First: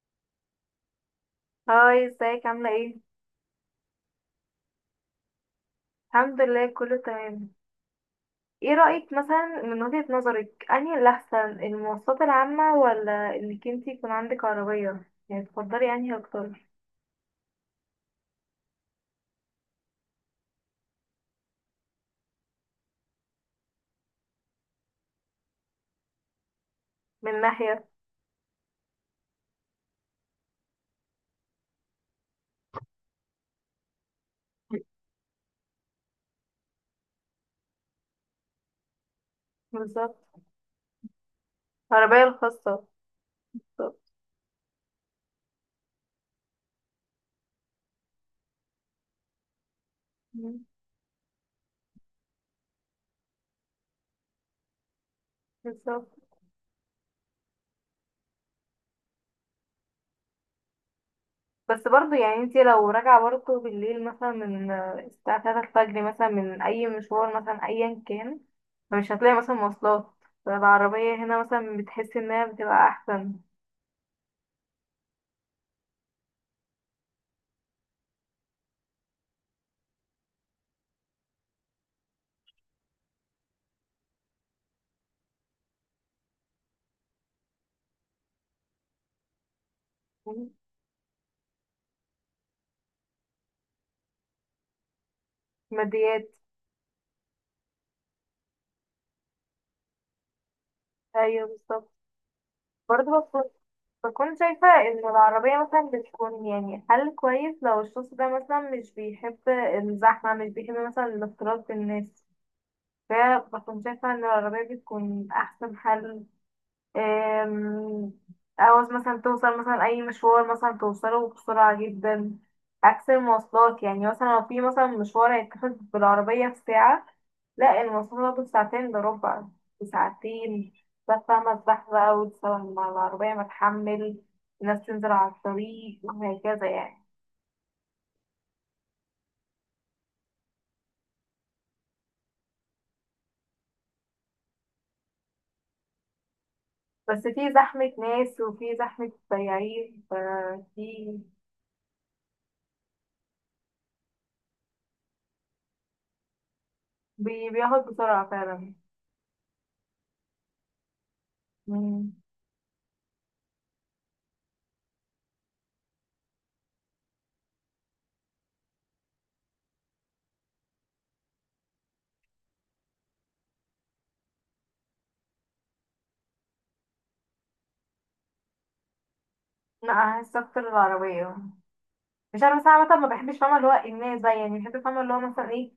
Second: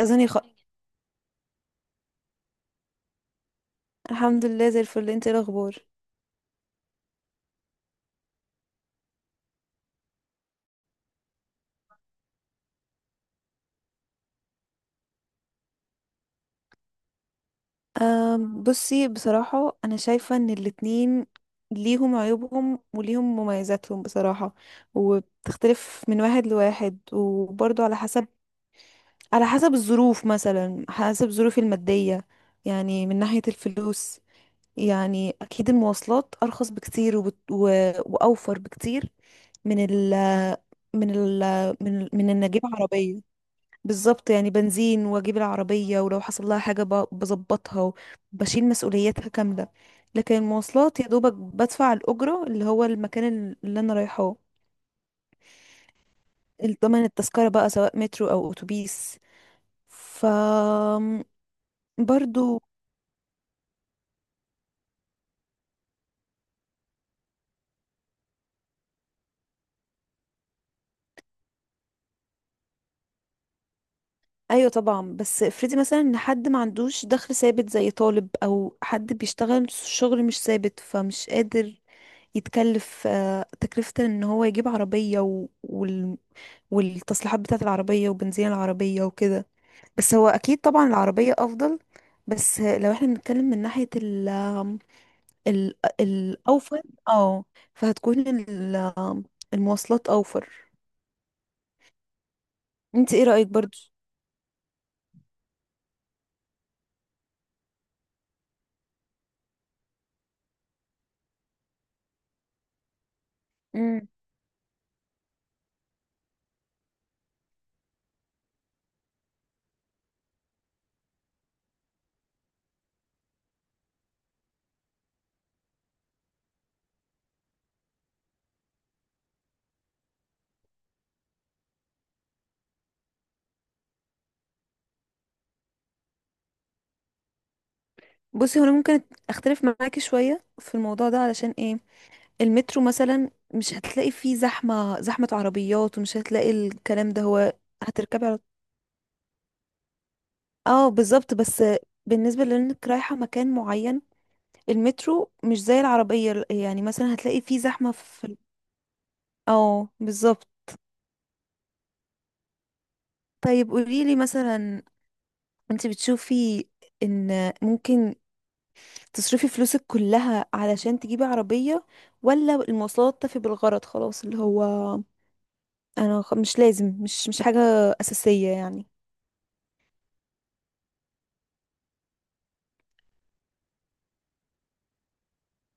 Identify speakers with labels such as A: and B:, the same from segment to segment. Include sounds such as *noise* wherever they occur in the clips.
A: اذاني خ...
B: هاي، ازيك؟ عاملة ايه؟
A: الحمد لله زي الفل، انت إيه الاخبار؟
B: الحمد لله، كله تمام. ايه رأيك مثلا، من وجهة نظرك، انهي الأحسن، المواصلات العامة ولا انك انتي يكون عندك عربية؟ يعني تفضلي انهي أكتر؟
A: بصي بصراحه، انا شايفه ان الاتنين ليهم عيوبهم وليهم مميزاتهم بصراحه، وبتختلف من واحد لواحد،
B: من
A: وبرضه
B: ناحية.
A: على حسب الظروف، مثلا حسب ظروفي الماديه. يعني من ناحيه الفلوس، يعني اكيد المواصلات ارخص بكتير واوفر بكتير من ال
B: بالظبط.
A: من ال
B: العربية
A: من ان اجيب
B: الخاصة.
A: عربيه.
B: بالظبط.
A: بالظبط، يعني بنزين واجيب العربية، ولو حصل لها حاجة بظبطها وبشيل مسؤولياتها كاملة. لكن
B: مم.
A: المواصلات يا دوبك بدفع الأجرة، اللي هو المكان اللي أنا رايحاه،
B: بالظبط.
A: الضمان التذكرة بقى سواء مترو أو أتوبيس. ف
B: بس برضه يعني
A: برضو.
B: انتي لو راجعة برضه بالليل مثلا من الساعة 3 الفجر مثلا من أي مشوار مثلا أيا كان، فمش هتلاقي مثلا مواصلات. فالعربية هنا مثلا بتحسي انها بتبقى أحسن.
A: أيوة طبعا، بس افرضي مثلا إن حد ما عندوش دخل ثابت زي طالب أو حد بيشتغل شغل مش ثابت، فمش قادر يتكلف تكلفة إن هو يجيب عربية، والتصليحات بتاعة العربية وبنزين العربية وكده. بس هو
B: مم.
A: أكيد طبعا العربية أفضل. بس لو احنا بنتكلم من ناحية ال
B: ماديات.
A: الأوفر. اه. فهتكون ال- المواصلات أوفر.
B: ايوه بالظبط. برضه
A: انت ايه
B: بكون
A: رأيك برضو؟
B: بكون شايفة ان العربية مثلا بتكون يعني حل كويس، لو الشخص ده مثلا مش بيحب الزحمة، مش بيحب مثلا الاختلاط بالناس، فبكون
A: مم.
B: شايفة ان العربية بتكون احسن حل. أم، عاوز مثلا توصل مثلا أي مشوار مثلا توصله بسرعة جدا، عكس المواصلات. يعني مثلا لو في مثلا مشوار هيتاخد بالعربية في ساعة، لا، المواصلات هتاخد ساعتين إلا ربع. ساعتين. بس فاهمة الزحمة بقى، وتسوي مع العربية ما تحمل، الناس تنزل على الطريق وهكذا يعني.
A: بصي هو انا ممكن اختلف معاكي شوية في الموضوع ده. علشان ايه؟ المترو مثلا مش هتلاقي فيه زحمة، زحمة عربيات، ومش هتلاقي الكلام
B: بس
A: ده.
B: في
A: هو
B: زحمة
A: هتركبي على...
B: ناس وفي زحمة سياحين،
A: اه
B: ففي.
A: بالظبط، بس بالنسبة لانك رايحة مكان معين، المترو مش زي العربية، يعني مثلا هتلاقي فيه
B: بياخد
A: زحمة
B: بسرعة
A: في...
B: فعلا.
A: اه بالظبط.
B: مم.
A: طيب قوليلي مثلا، انت بتشوفي ان ممكن تصرفي فلوسك كلها علشان تجيبي عربية، ولا المواصلات تفي بالغرض خلاص، اللي هو مش لازم، مش حاجة أساسية يعني؟
B: لا، أحس أكتر العربية. مش عارفه صراحه، مثلا ما بحبش، فاهمه اللي هو الناس بقى، يعني بحب فاهمه اللي هو مثلا ايه،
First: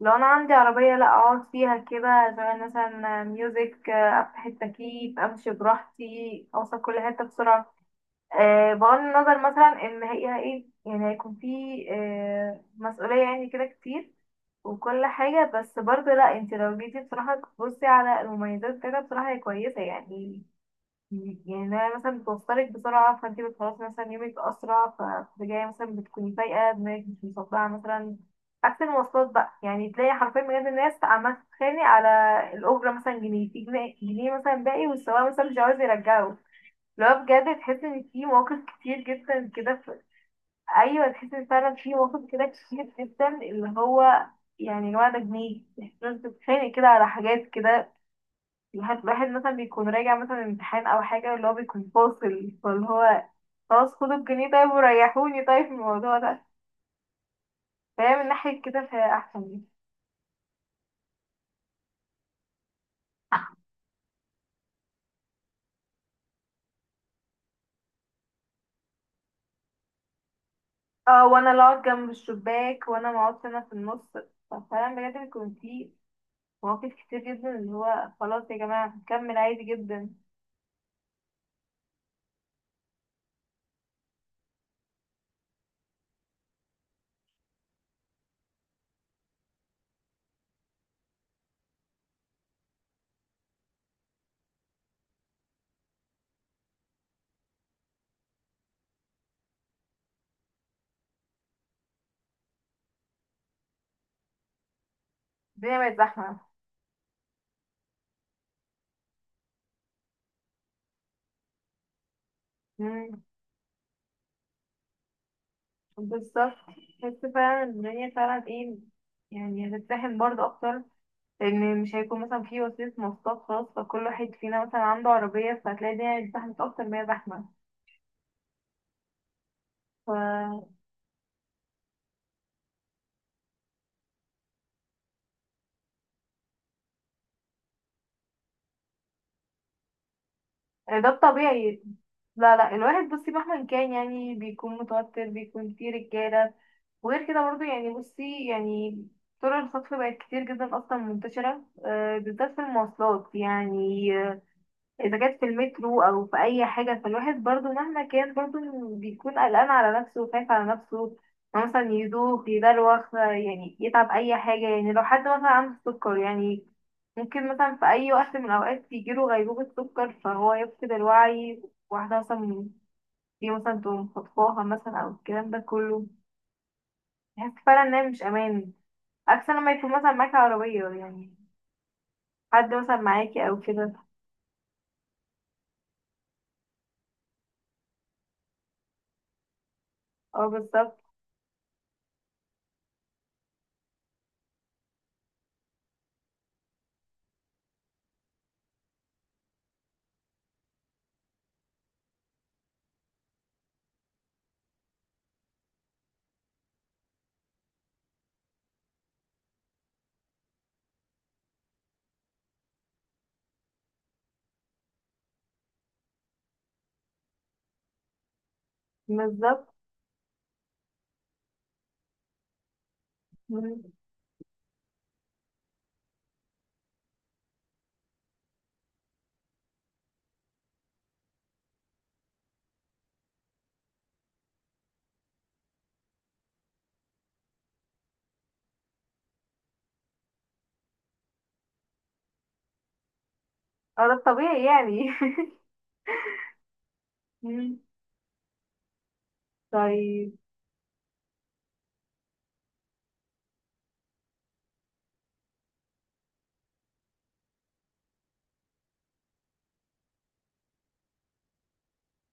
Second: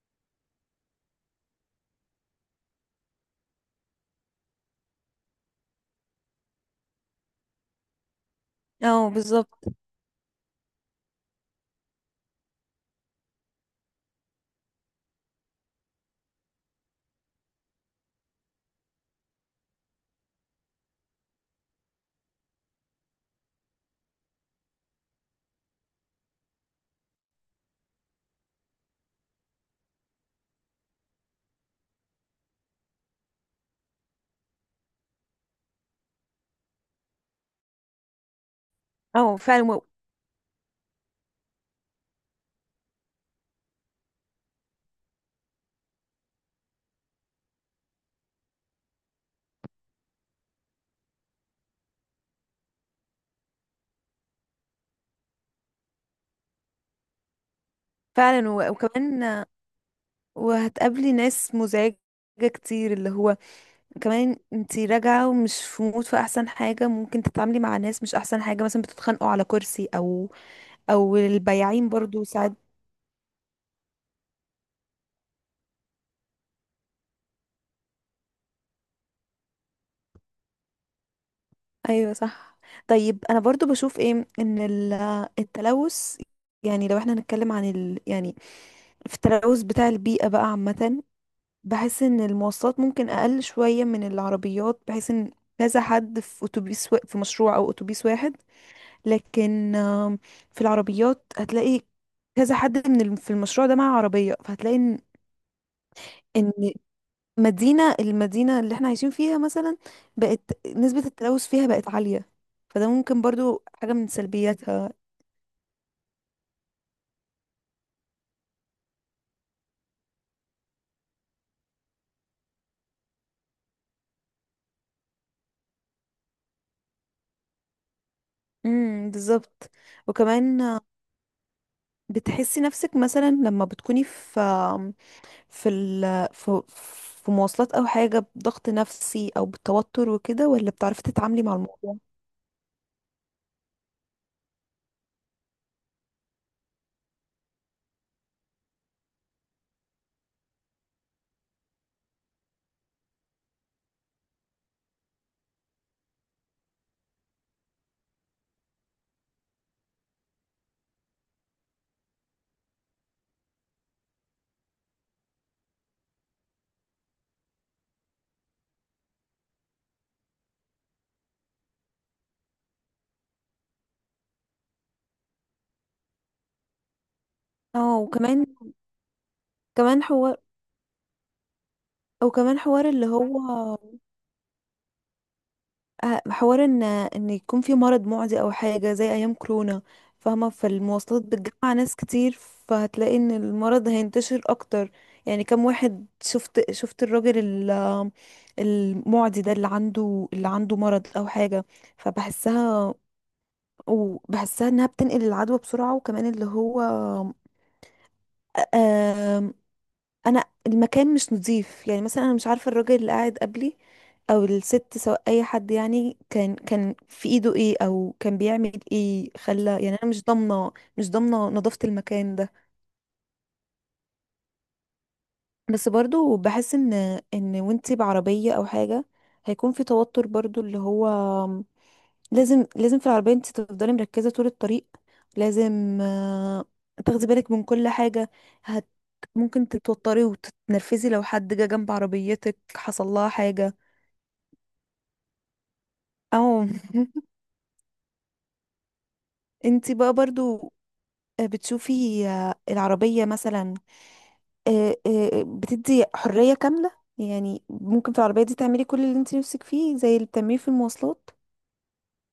B: لو انا عندي عربيه لا اقعد فيها كده، اشغل مثلا ميوزك، افتح التكييف، امشي براحتي، اوصل كل حته بسرعه. أه بغض
A: اه
B: النظر
A: بالظبط.
B: مثلا ان هي ايه، يعني هيكون في أه مسؤوليه يعني كده كتير وكل حاجه. بس برضه لا، انت لو جيتي بصراحه تبصي على المميزات كده بصراحه هي كويسه يعني. يعني انها مثلا بتوصلك بسرعة، فانت بتخلصي مثلا يومك أسرع، فبترجعي مثلا بتكوني فايقة دماغك، مش مصدعة مثلا. عكس المواصلات بقى، يعني تلاقي حرفيا بجد الناس عمالة تتخانق على الأجرة مثلا، جنيه في جنيه، جنيه مثلا باقي والسواق مثلا مش عاوز يرجعه. اللي هو بجد تحس ان في مواقف كتير
A: اه
B: جدا
A: فعلا
B: كده
A: و-
B: في. ايوه، تحس ان فعلا في مواقف كده كتير جدا اللي هو، يعني الواد ده جنيه، تحس إن أنت بتتخانق كده على حاجات كده. الواحد الواحد مثلا بيكون راجع مثلا امتحان او حاجة، اللي هو بيكون فاصل، فاللي هو خلاص، خدوا الجنيه طيب وريحوني طيب من الموضوع ده. فهي من ناحية كده فهي احسن
A: وكمان
B: لي.
A: وهتقابلي ناس مزعجة كتير، اللي هو كمان انتي راجعة ومش في مود، في احسن حاجة ممكن تتعاملي مع ناس؟ مش احسن حاجة، مثلا بتتخانقوا على كرسي او
B: اه، وانا اللي اقعد
A: البياعين
B: جنب
A: برضو ساعات.
B: الشباك، وانا ما اقعدش انا في النص. ففعلا بجد بيكون في مواقف كتير جدا اللي هو خلاص يا جماعة هنكمل عادي جدا.
A: ايوه صح. طيب انا برضو بشوف ايه، ان التلوث، يعني لو احنا هنتكلم عن ال... يعني في التلوث بتاع البيئة بقى عامة، بحس ان المواصلات ممكن اقل شوية من العربيات، بحيث ان كذا حد في اتوبيس في مشروع او اتوبيس واحد، لكن في العربيات هتلاقي كذا حد في المشروع ده معاه عربية، فهتلاقي ان...
B: الدنيا بقت زحمة.
A: إن المدينة اللي احنا عايشين فيها مثلا، بقت نسبة التلوث فيها بقت عالية، فده
B: مم،
A: ممكن برضو حاجة من سلبياتها.
B: بالظبط. بس فعلا الدنيا فعلا ايه، يعني هتتزاحم برضه اكتر، لان مش هيكون مثلا في وسيله مواصلات خاص، فكل واحد فينا مثلا عنده عربيه، فهتلاقي الدنيا زحمه اكتر ما هي زحمه.
A: بالظبط. وكمان
B: ف.
A: بتحسي نفسك مثلا لما بتكوني في في ال في مواصلات او حاجة، بضغط نفسي او بالتوتر وكده، ولا بتعرفي
B: ده
A: تتعاملي مع
B: الطبيعي.
A: الموضوع؟
B: لا لا، الواحد بصي مهما كان يعني بيكون متوتر، بيكون في رجاله. وغير كده برضو يعني بصي يعني طرق الخطف بقت كتير جدا اصلا منتشره، بالذات في المواصلات يعني، اذا كانت في المترو او في اي حاجه، فالواحد برضو مهما كان برضو بيكون قلقان على نفسه وخايف على نفسه، إنه مثلا يدوخ يدلوخ، يعني يتعب اي حاجه. يعني لو حد مثلا عنده سكر، يعني ممكن مثلا في اي وقت من الاوقات يجيله غيبوبه سكر فهو يفقد الوعي. واحده مثلا دي مثلا تقوم خطفاها مثلا او الكلام ده كله. بحس فعلا ان
A: اه
B: هي مش
A: وكمان،
B: امان، عكس لما يكون
A: كمان
B: مثلا معاكي
A: حوار
B: عربيه يعني،
A: وكمان
B: حد
A: حوار
B: مثلا
A: اللي هو
B: معاكي او كده.
A: حوار ان يكون في مرض معدي او حاجه زي ايام كورونا،
B: اه
A: فاهمه.
B: بالظبط.
A: فالمواصلات بتجمع ناس كتير، فهتلاقي ان المرض هينتشر اكتر. يعني كم واحد شفت الراجل المعدي ده اللي عنده مرض او حاجه، فبحسها. وبحسها انها بتنقل العدوى بسرعه. وكمان اللي هو آه، انا المكان مش نظيف. يعني مثلا انا مش عارفه الراجل اللي قاعد قبلي او الست، سواء اي حد، يعني كان في ايده ايه، او كان بيعمل ايه، خلى
B: بالظبط.
A: يعني انا مش ضامنه نظافه المكان ده. بس برضو بحس ان، وانتي بعربيه او حاجه هيكون في توتر برضو، اللي هو لازم، لازم في العربية انت تفضلي مركزة طول الطريق، لازم تاخدي بالك من كل حاجة. هت ممكن تتوتري وتتنرفزي لو حد جه جنب عربيتك حصل لها حاجة،
B: اه، ده الطبيعي يعني.
A: او *laughs*
B: *laughs* مم.
A: انت بقى
B: طيب.
A: برضو، بتشوفي العربية مثلا بتدي حرية كاملة؟ يعني ممكن في العربية دي تعملي كل اللي انت نفسك فيه، زي اللي بتعمليه في المواصلات.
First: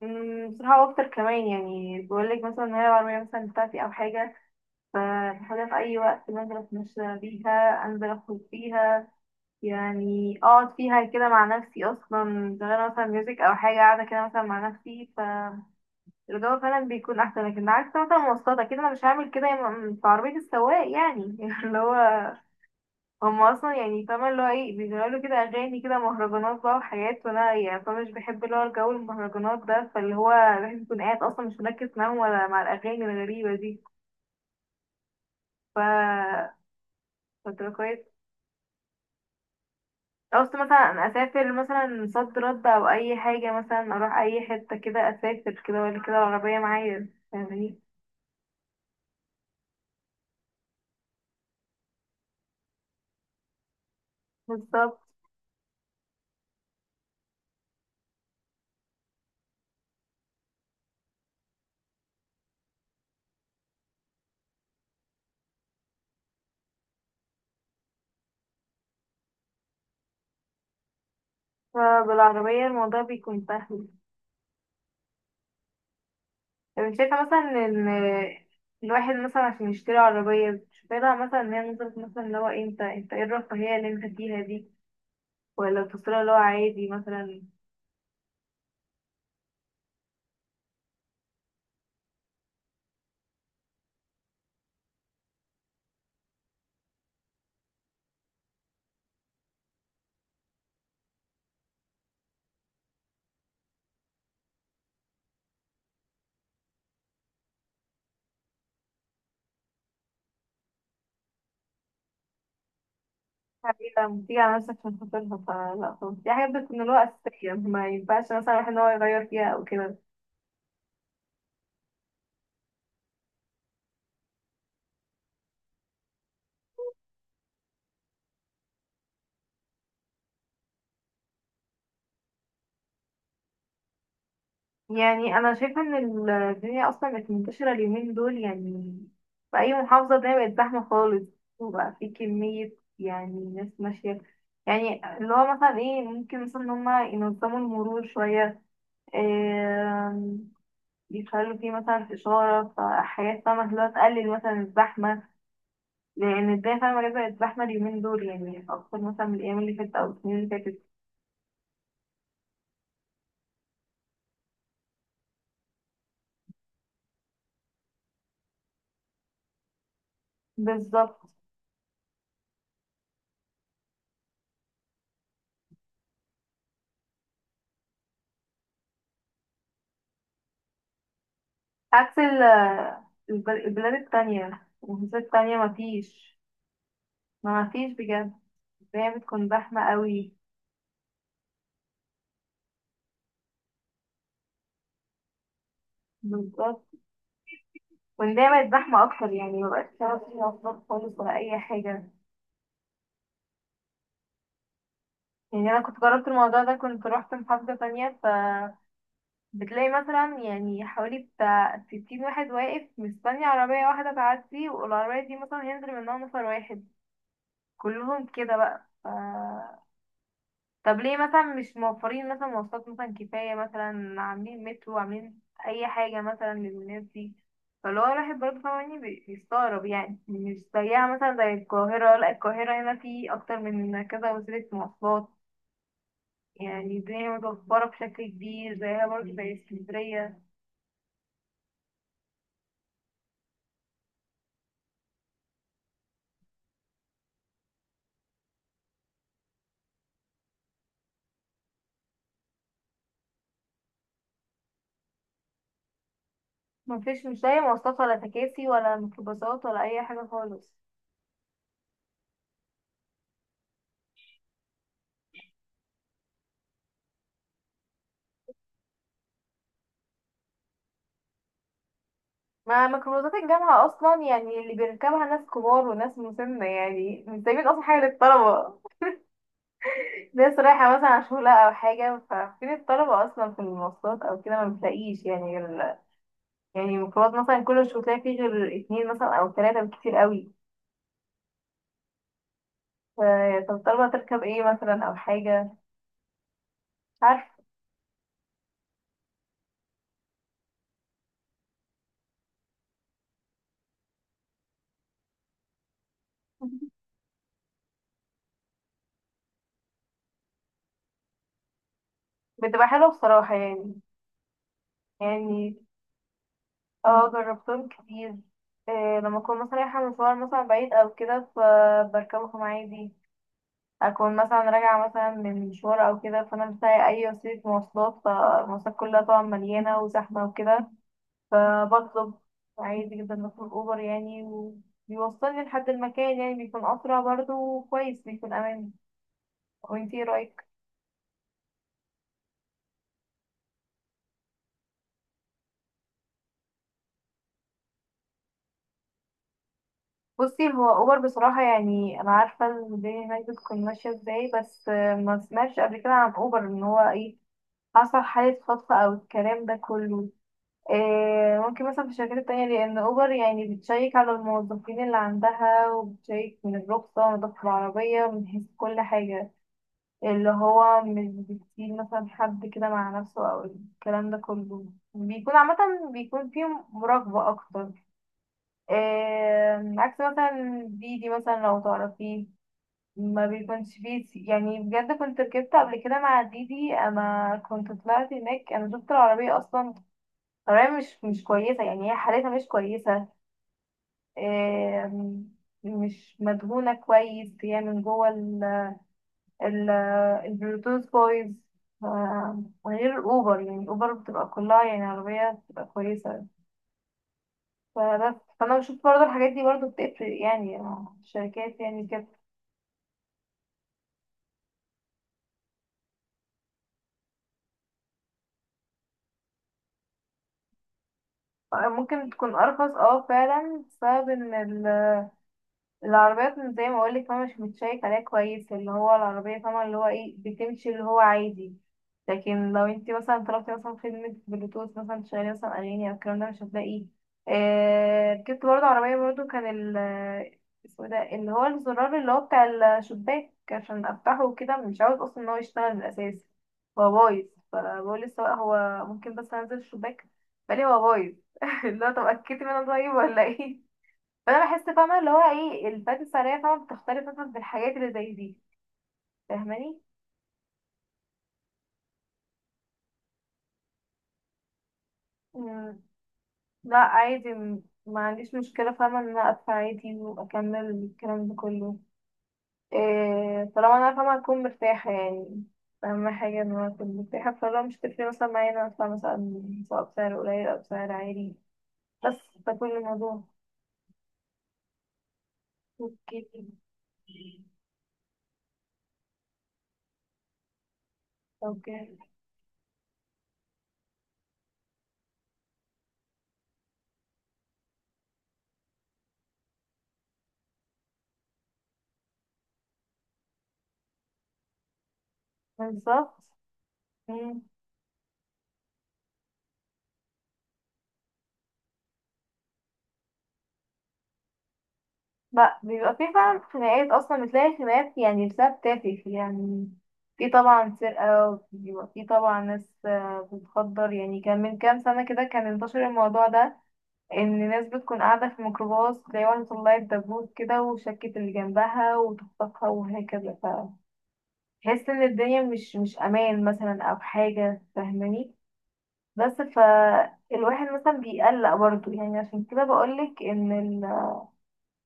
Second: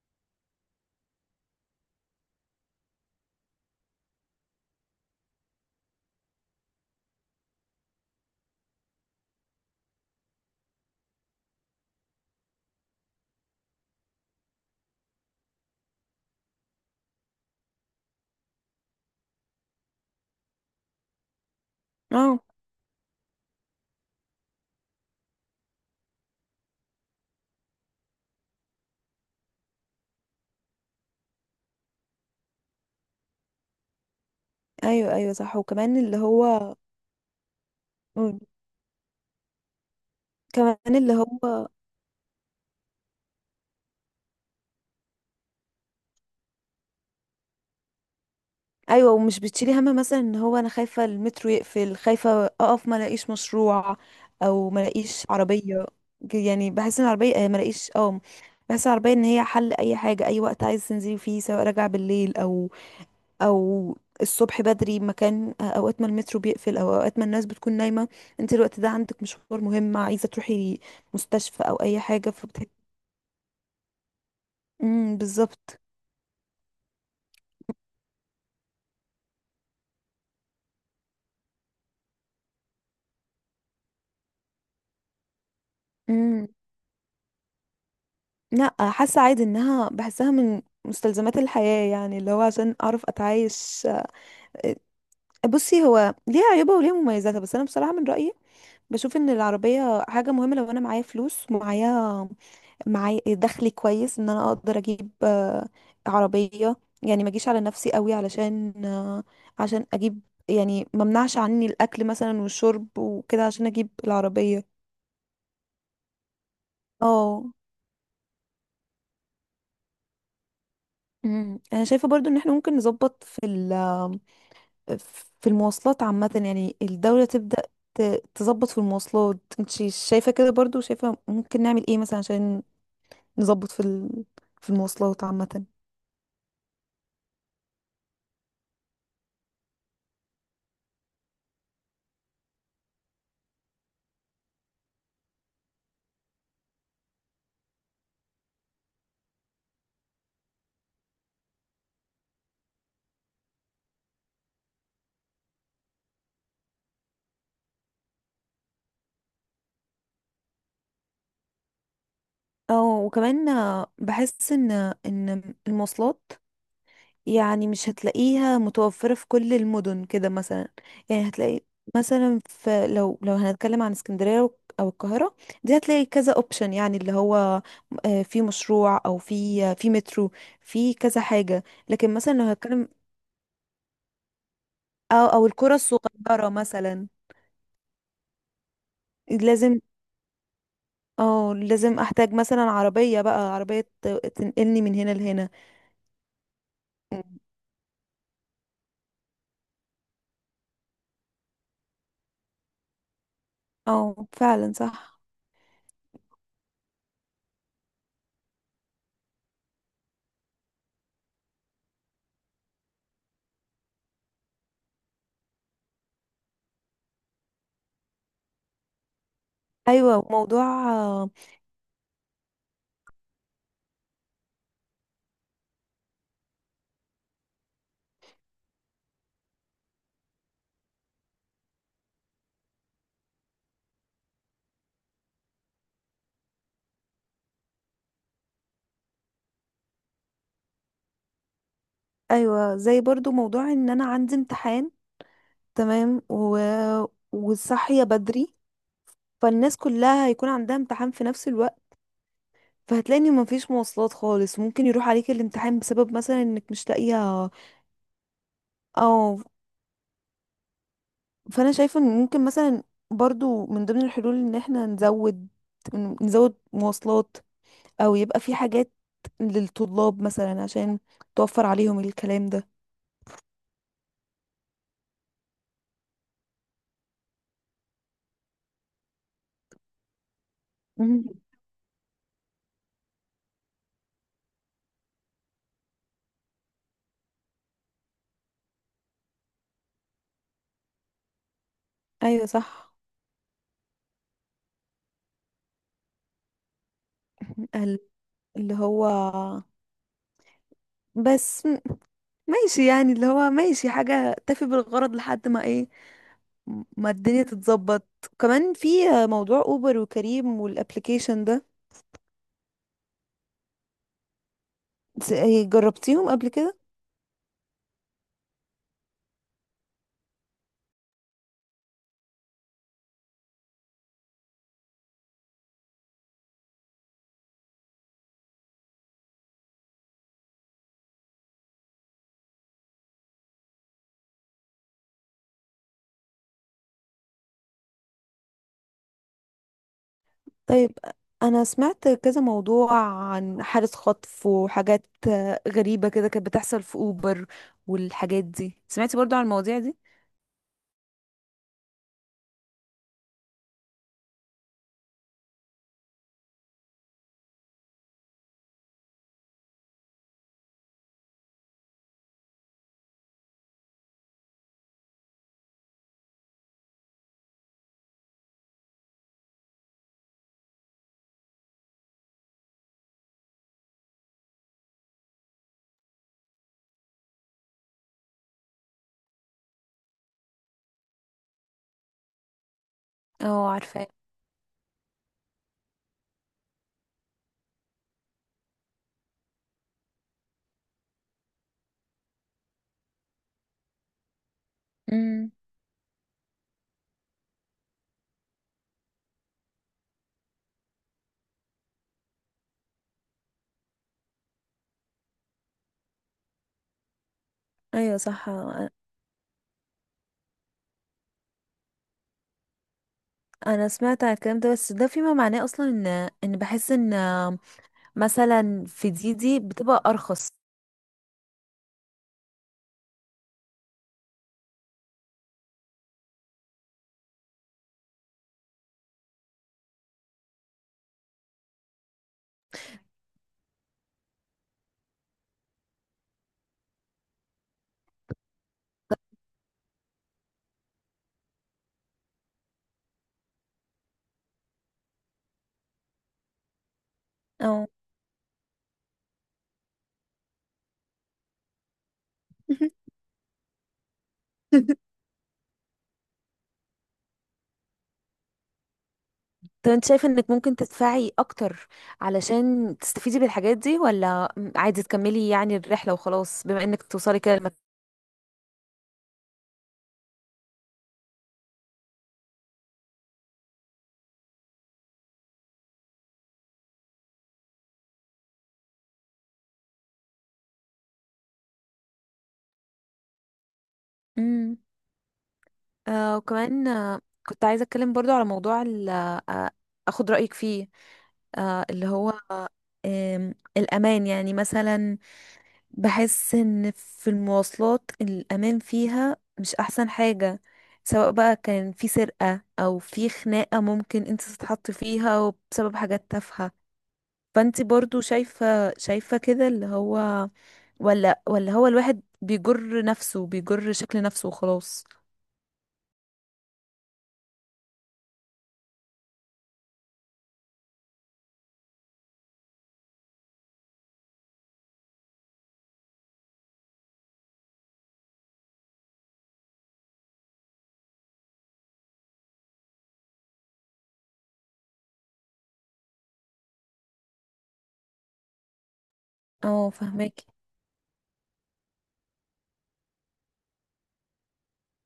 B: بصراحة بفطر كمان، يعني بقولك مثلا إن هي العربية مثلا بتاعتي أو حاجة، فبحاولها في أي وقت، بنزل أتمشى بيها، أنزل أخرج بيها، يعني أقعد فيها كده مع نفسي أصلا، شغالة مثلا ميوزك أو حاجة، قاعدة كده مثلا مع نفسي. فالجو فعلا بيكون أحسن، لكن عكس مثلا مواصلات كده، أنا مش هعمل كده. في عربية السواق يعني *laughs* اللي هو
A: اه،
B: هم اصلا يعني فاهمة اللي هو ايه، بيشغلوا له كده اغاني كده مهرجانات بقى وحاجات، وانا يعني فاهمة مش بحب اللي هو الجو المهرجانات ده، فاللي هو الواحد يكون قاعد اصلا مش مركز معاهم ولا مع الاغاني الغريبة دي.
A: ايوه ايوه صح
B: ف.
A: وكمان اللي هو.
B: فتبقى كويس.
A: مم.
B: قصدي
A: كمان
B: مثلا أنا
A: اللي
B: اسافر
A: هو،
B: مثلا صد رد او اي حاجة، مثلا اروح اي حتة كده اسافر كده ولا كده العربية معايا فاهماني.
A: ايوه ومش بتشيلي هم مثلا ان هو انا خايفه المترو يقفل، خايفه اقف ما الاقيش مشروع او ما
B: بالظبط.
A: الاقيش عربيه. يعني بحس ان العربيه ما الاقيش، اه. بحس العربيه ان هي حل اي حاجه، اي وقت عايز تنزلي فيه، سواء راجعه بالليل او الصبح بدري، مكان اوقات ما المترو بيقفل او اوقات ما الناس بتكون نايمه، انت الوقت ده عندك مشوار مهم عايزه تروحي مستشفى او اي حاجه،
B: فبالعربية
A: فبتحب.
B: الموضوع بيكون سهل.
A: بالظبط.
B: طب انت شايفة مثلا ان الواحد مثلا عشان يشتري عربية، شايفة مثلا ان هي نظرة مثلا اللي هو انت ايه الرفاهية اللي انت فيها دي، ولا بتصيرها اللي هو عادي مثلا؟
A: لا، حاسه عادي، انها بحسها من مستلزمات الحياه، يعني اللي هو عشان اعرف اتعايش. بصي هو ليها عيوبها وليها مميزاتها، بس انا بصراحه من رايي بشوف ان العربيه حاجه مهمه. لو انا معايا فلوس، معايا دخل كويس، ان انا اقدر اجيب عربيه. يعني ما اجيش على نفسي قوي علشان عشان اجيب. يعني ما منعش عني الاكل مثلا والشرب وكده عشان اجيب
B: حبيبة بتيجي على
A: العربيه.
B: نفسك عشان خاطرها؟ فلا خالص، دي حاجات بتكون اللي هو أساسية،
A: اه.
B: ما ينفعش مثلا الواحد ان هو يغير فيها أو كده.
A: انا شايفه برضو ان احنا ممكن نظبط في المواصلات عامة. يعني الدولة تبدأ تظبط في المواصلات. انت شايفة كده برضو؟ شايفة ممكن نعمل ايه مثلا عشان نظبط في ال... في المواصلات
B: يعني انا
A: عامة؟
B: شايفه ان الدنيا اصلا بقت منتشره اليومين دول يعني، في اي محافظه ده بقت زحمه خالص، وبقى في كميه يعني ناس ماشيه. يعني اللي هو مثلا ايه ممكن مثلا ان هما ينظموا المرور شويه، آم، يخلوا فيه مثلا اشاره، فحاجات فاهمه اللي هو تقلل مثلا الزحمه. لان الدنيا فاهمه ليه بقت زحمه اليومين دول يعني اكتر مثلا من الايام اللي فاتت او السنين اللي فاتت.
A: اه وكمان بحس ان المواصلات يعني مش هتلاقيها متوفرة في كل المدن كده مثلا.
B: بالظبط.
A: يعني هتلاقي مثلا في، لو هنتكلم عن اسكندرية او القاهرة، دي هتلاقي كذا اوبشن، يعني اللي هو في مشروع او في في مترو، في كذا حاجة. لكن
B: عكس
A: مثلا لو هتكلم
B: البلاد التانية، المحافظات
A: او
B: التانية،
A: القرى
B: مفيش.
A: الصغيرة مثلا.
B: ما مفيش بجد، الدنيا بتكون
A: لازم.
B: زحمة قوي.
A: اه لازم احتاج مثلا عربية، بقى عربية تنقلني من هنا لهنا.
B: بالظبط. والدنيا بقت زحمة أكتر، يعني مبقاش شغل فيها مواصلات خالص ولا أي حاجة.
A: اه فعلا صح.
B: يعني أنا كنت جربت الموضوع ده، كنت روحت محافظة تانية، فبتلاقي مثلا يعني حوالي بتاع 60 واحد واقف مستني عربية واحدة تعدي، والعربية دي مثلا ينزل منها نفر واحد، كلهم كده بقى.
A: ايوه موضوع،
B: طب ليه
A: آه،
B: مثلا مش موفرين مثلا مواصلات مثلا كفاية، مثلا عاملين مترو، عاملين أي حاجة مثلا للناس دي؟ فاللي هو الواحد برضه فاهماني بيستغرب، يعني مش زيها مثلا زي القاهرة. لا، القاهرة هنا في أكتر من كذا وسيلة مواصلات، يعني الدنيا متوفرة بشكل كبير زيها برضه زي اسكندرية.
A: ايوه زي برضو موضوع ان انا عندي امتحان، تمام. وصاحية بدري، فالناس كلها هيكون عندها امتحان في نفس الوقت، فهتلاقي ان مفيش مواصلات خالص، ممكن يروح عليك الامتحان بسبب مثلا انك مش
B: مفيش، مش
A: لاقيها.
B: لاقي مواصلات ولا تكاسي ولا
A: او
B: ميكروباصات ولا أي حاجة خالص.
A: فانا شايفة ان ممكن مثلا برضو من ضمن الحلول ان احنا نزود مواصلات، او يبقى في حاجات للطلاب مثلا عشان توفر عليهم الكلام ده.
B: ما ميكروباصات الجامعة أصلا يعني اللي بيركبها ناس كبار وناس مسنة، يعني مش سايبين أصلا حاجة للطلبة. ناس رايحة مثلا على
A: مم.
B: شغل أو حاجة، ففين الطلبة أصلا في المواصلات أو كده؟ ما بتلاقيش يعني غير، يعني الميكروباص مثلا كل مش بتلاقي فيه غير 2 مثلا أو 3 بالكتير قوي.
A: ايوه صح.
B: ف- طب الطلبة تركب ايه مثلا أو حاجة؟ مش عارفة.
A: *laughs* ال- اللي هو بس ماشي، يعني اللي هو ماشي حاجة تفي بالغرض لحد ما ايه، ما الدنيا تتظبط. كمان في موضوع اوبر وكريم والابليكيشن ده،
B: بتبقى حلوة بصراحة يعني،
A: س-
B: يعني.
A: جربتيهم قبل كده؟
B: اه، جربتهم كتير. إيه، لما أكون مثلا رايحة مشوار مثلا بعيد أو كده فبركبهم عادي، أكون مثلا راجعة مثلا من مشوار أو كده فأنا مش لاقي أي وسيلة مواصلات، فالمواصلات كلها طبعا مليانة وزحمة وكده، فبطلب عادي جدا، بطلب اوبر يعني، وبيوصلني لحد المكان، يعني بيكون اسرع برضه وكويس، بيكون امان. وانتي ايه رايك؟
A: طيب، انا سمعت كذا موضوع عن حالة خطف وحاجات غريبة كده كانت بتحصل في اوبر، والحاجات دي سمعتي برضو عن المواضيع دي؟
B: بصي، هو اوبر بصراحه يعني انا عارفه الدنيا هناك بتكون ماشيه ازاي، بس ما سمعتش قبل كده عن اوبر ان هو ايه، حصل حاله خطف او الكلام ده كله. إيه، ممكن مثلا في الشركات التانية، لأن أوبر يعني بتشيك على الموظفين اللي عندها، وبتشيك من الرخصة ونظافة العربية من حيث كل حاجة، اللي هو مش بيسيب مثلا حد كده مع نفسه او الكلام ده كله، بيكون عامة بيكون فيهم مراقبة اكتر. عكس مثلا ديدي مثلا لو تعرفيه، ما
A: اه
B: بيكونش
A: عارفاه.
B: فيه يعني بجد كنت ركبت قبل كده مع ديدي، انا كنت طلعت هناك، انا شفت العربية اصلا. العربية مش كويسة، يعني هي حالتها مش كويسة. آم،
A: امم
B: مش مدهونة كويس هي من جوه ال- البلوتوث بويز. غير اوبر، يعني اوبر بتبقى كلها يعني عربية بتبقى كويسة.
A: ايوه
B: فده
A: صح.
B: فانا بشوف برضه الحاجات دي برضه بتفرق يعني، الشركات يعني كده.
A: انا سمعت عن الكلام ده، بس ده فيما معناه اصلا ان بحس ان مثلا في دي دي بتبقى ارخص.
B: ممكن تكون ارخص، اه فعلا، بسبب ان العربيات زي ما اقولك فاهمة مش متشيك عليها كويس، اللي هو العربية فاهمة اللي هو ايه بتمشي اللي هو عادي. لكن لو انت مثلا طلبتي مثلا خدمة بلوتوث مثلا تشغلي مثلا أغاني أو الكلام ده، مش هتلاقيه. ركبت برضه عربية برضه كان ال آه، اسمه ده اللي هو الزرار اللي هو بتاع الشباك عشان أفتحه وكده، مش عاوز أصلا إن هو يشتغل من الأساس، هو بايظ.
A: اه.
B: فبقول للسواق هو ممكن بس أنزل الشباك؟ فقال لي هو بايظ. *laughs* اللي هو طب أكدتي منه طيب ولا ايه؟ فانا بحس
A: *laughs*
B: فاهمه اللي هو ايه، الفات السعريه فاهمه بتختلف مثلا في الحاجات اللي زي دي.
A: طب
B: فاهماني.
A: انت شايفة انك ممكن تدفعي اكتر علشان تستفيدي بالحاجات دي، ولا عادي تكملي يعني
B: مم،
A: الرحلة وخلاص بما
B: لا
A: انك توصلي
B: عادي،
A: كده لمكان؟
B: ما عنديش مشكله، فاهمه ان انا ادفع عادي واكمل الكلام ده كله. إيه، طالما انا فاهمه هكون مرتاحه يعني. اهم حاجه ان انا اكون مرتاحه، فلو مش تفرق مثلا معايا ان انا ادفع مثلا سواء بسعر قليل او بسعر عالي، بس ده كل الموضوع.
A: امم. آه
B: اوكي.
A: وكمان آه كنت عايزة اتكلم برضو على موضوع اخد رأيك فيه، اللي
B: اوكي،
A: هو آه آم، الامان، يعني مثلا بحس ان في المواصلات الامان فيها مش احسن حاجة، سواء بقى كان في سرقة او في خناقة ممكن انت تتحطي فيها بسبب حاجات
B: بالظبط.
A: تافهة. فانت برضو شايفة كده، اللي هو ولا هو الواحد بيجر نفسه، بيجر شكل نفسه وخلاص؟
B: لا، بيبقى في فعلا خناقات اصلا، بتلاقي خناقات يعني بسبب تافه يعني. في طبعا سرقة، وبيبقى في طبعا ناس بتخدر، يعني كان من كام سنة كده كان انتشر الموضوع ده، ان ناس بتكون قاعدة في ميكروباص تلاقي واحدة طلعت دبوس كده وشكت اللي جنبها وتخطفها وهكذا. فتحس ان الدنيا مش امان مثلا او حاجة فاهماني. بس
A: اه فهماكي.
B: فالواحد مثلا بيقلق برضه، يعني عشان كده بقولك ان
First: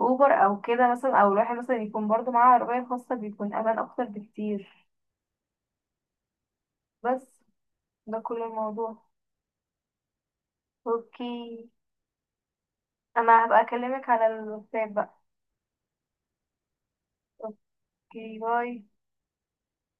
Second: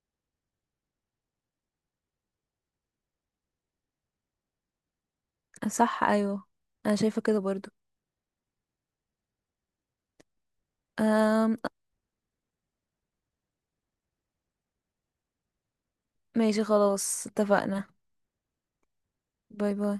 B: اوبر او كده مثلا، او الواحد مثلا يكون برضو معاه عربية خاصة، بيكون امان اكتر بكتير.
A: صح ايوه، انا شايفة كده
B: بس
A: برضو.
B: ده كل الموضوع.
A: أم
B: اوكي. انا هبقى اكلمك على الواتساب بقى.
A: ماشي خلاص، اتفقنا.
B: اوكي، باي.
A: باي باي.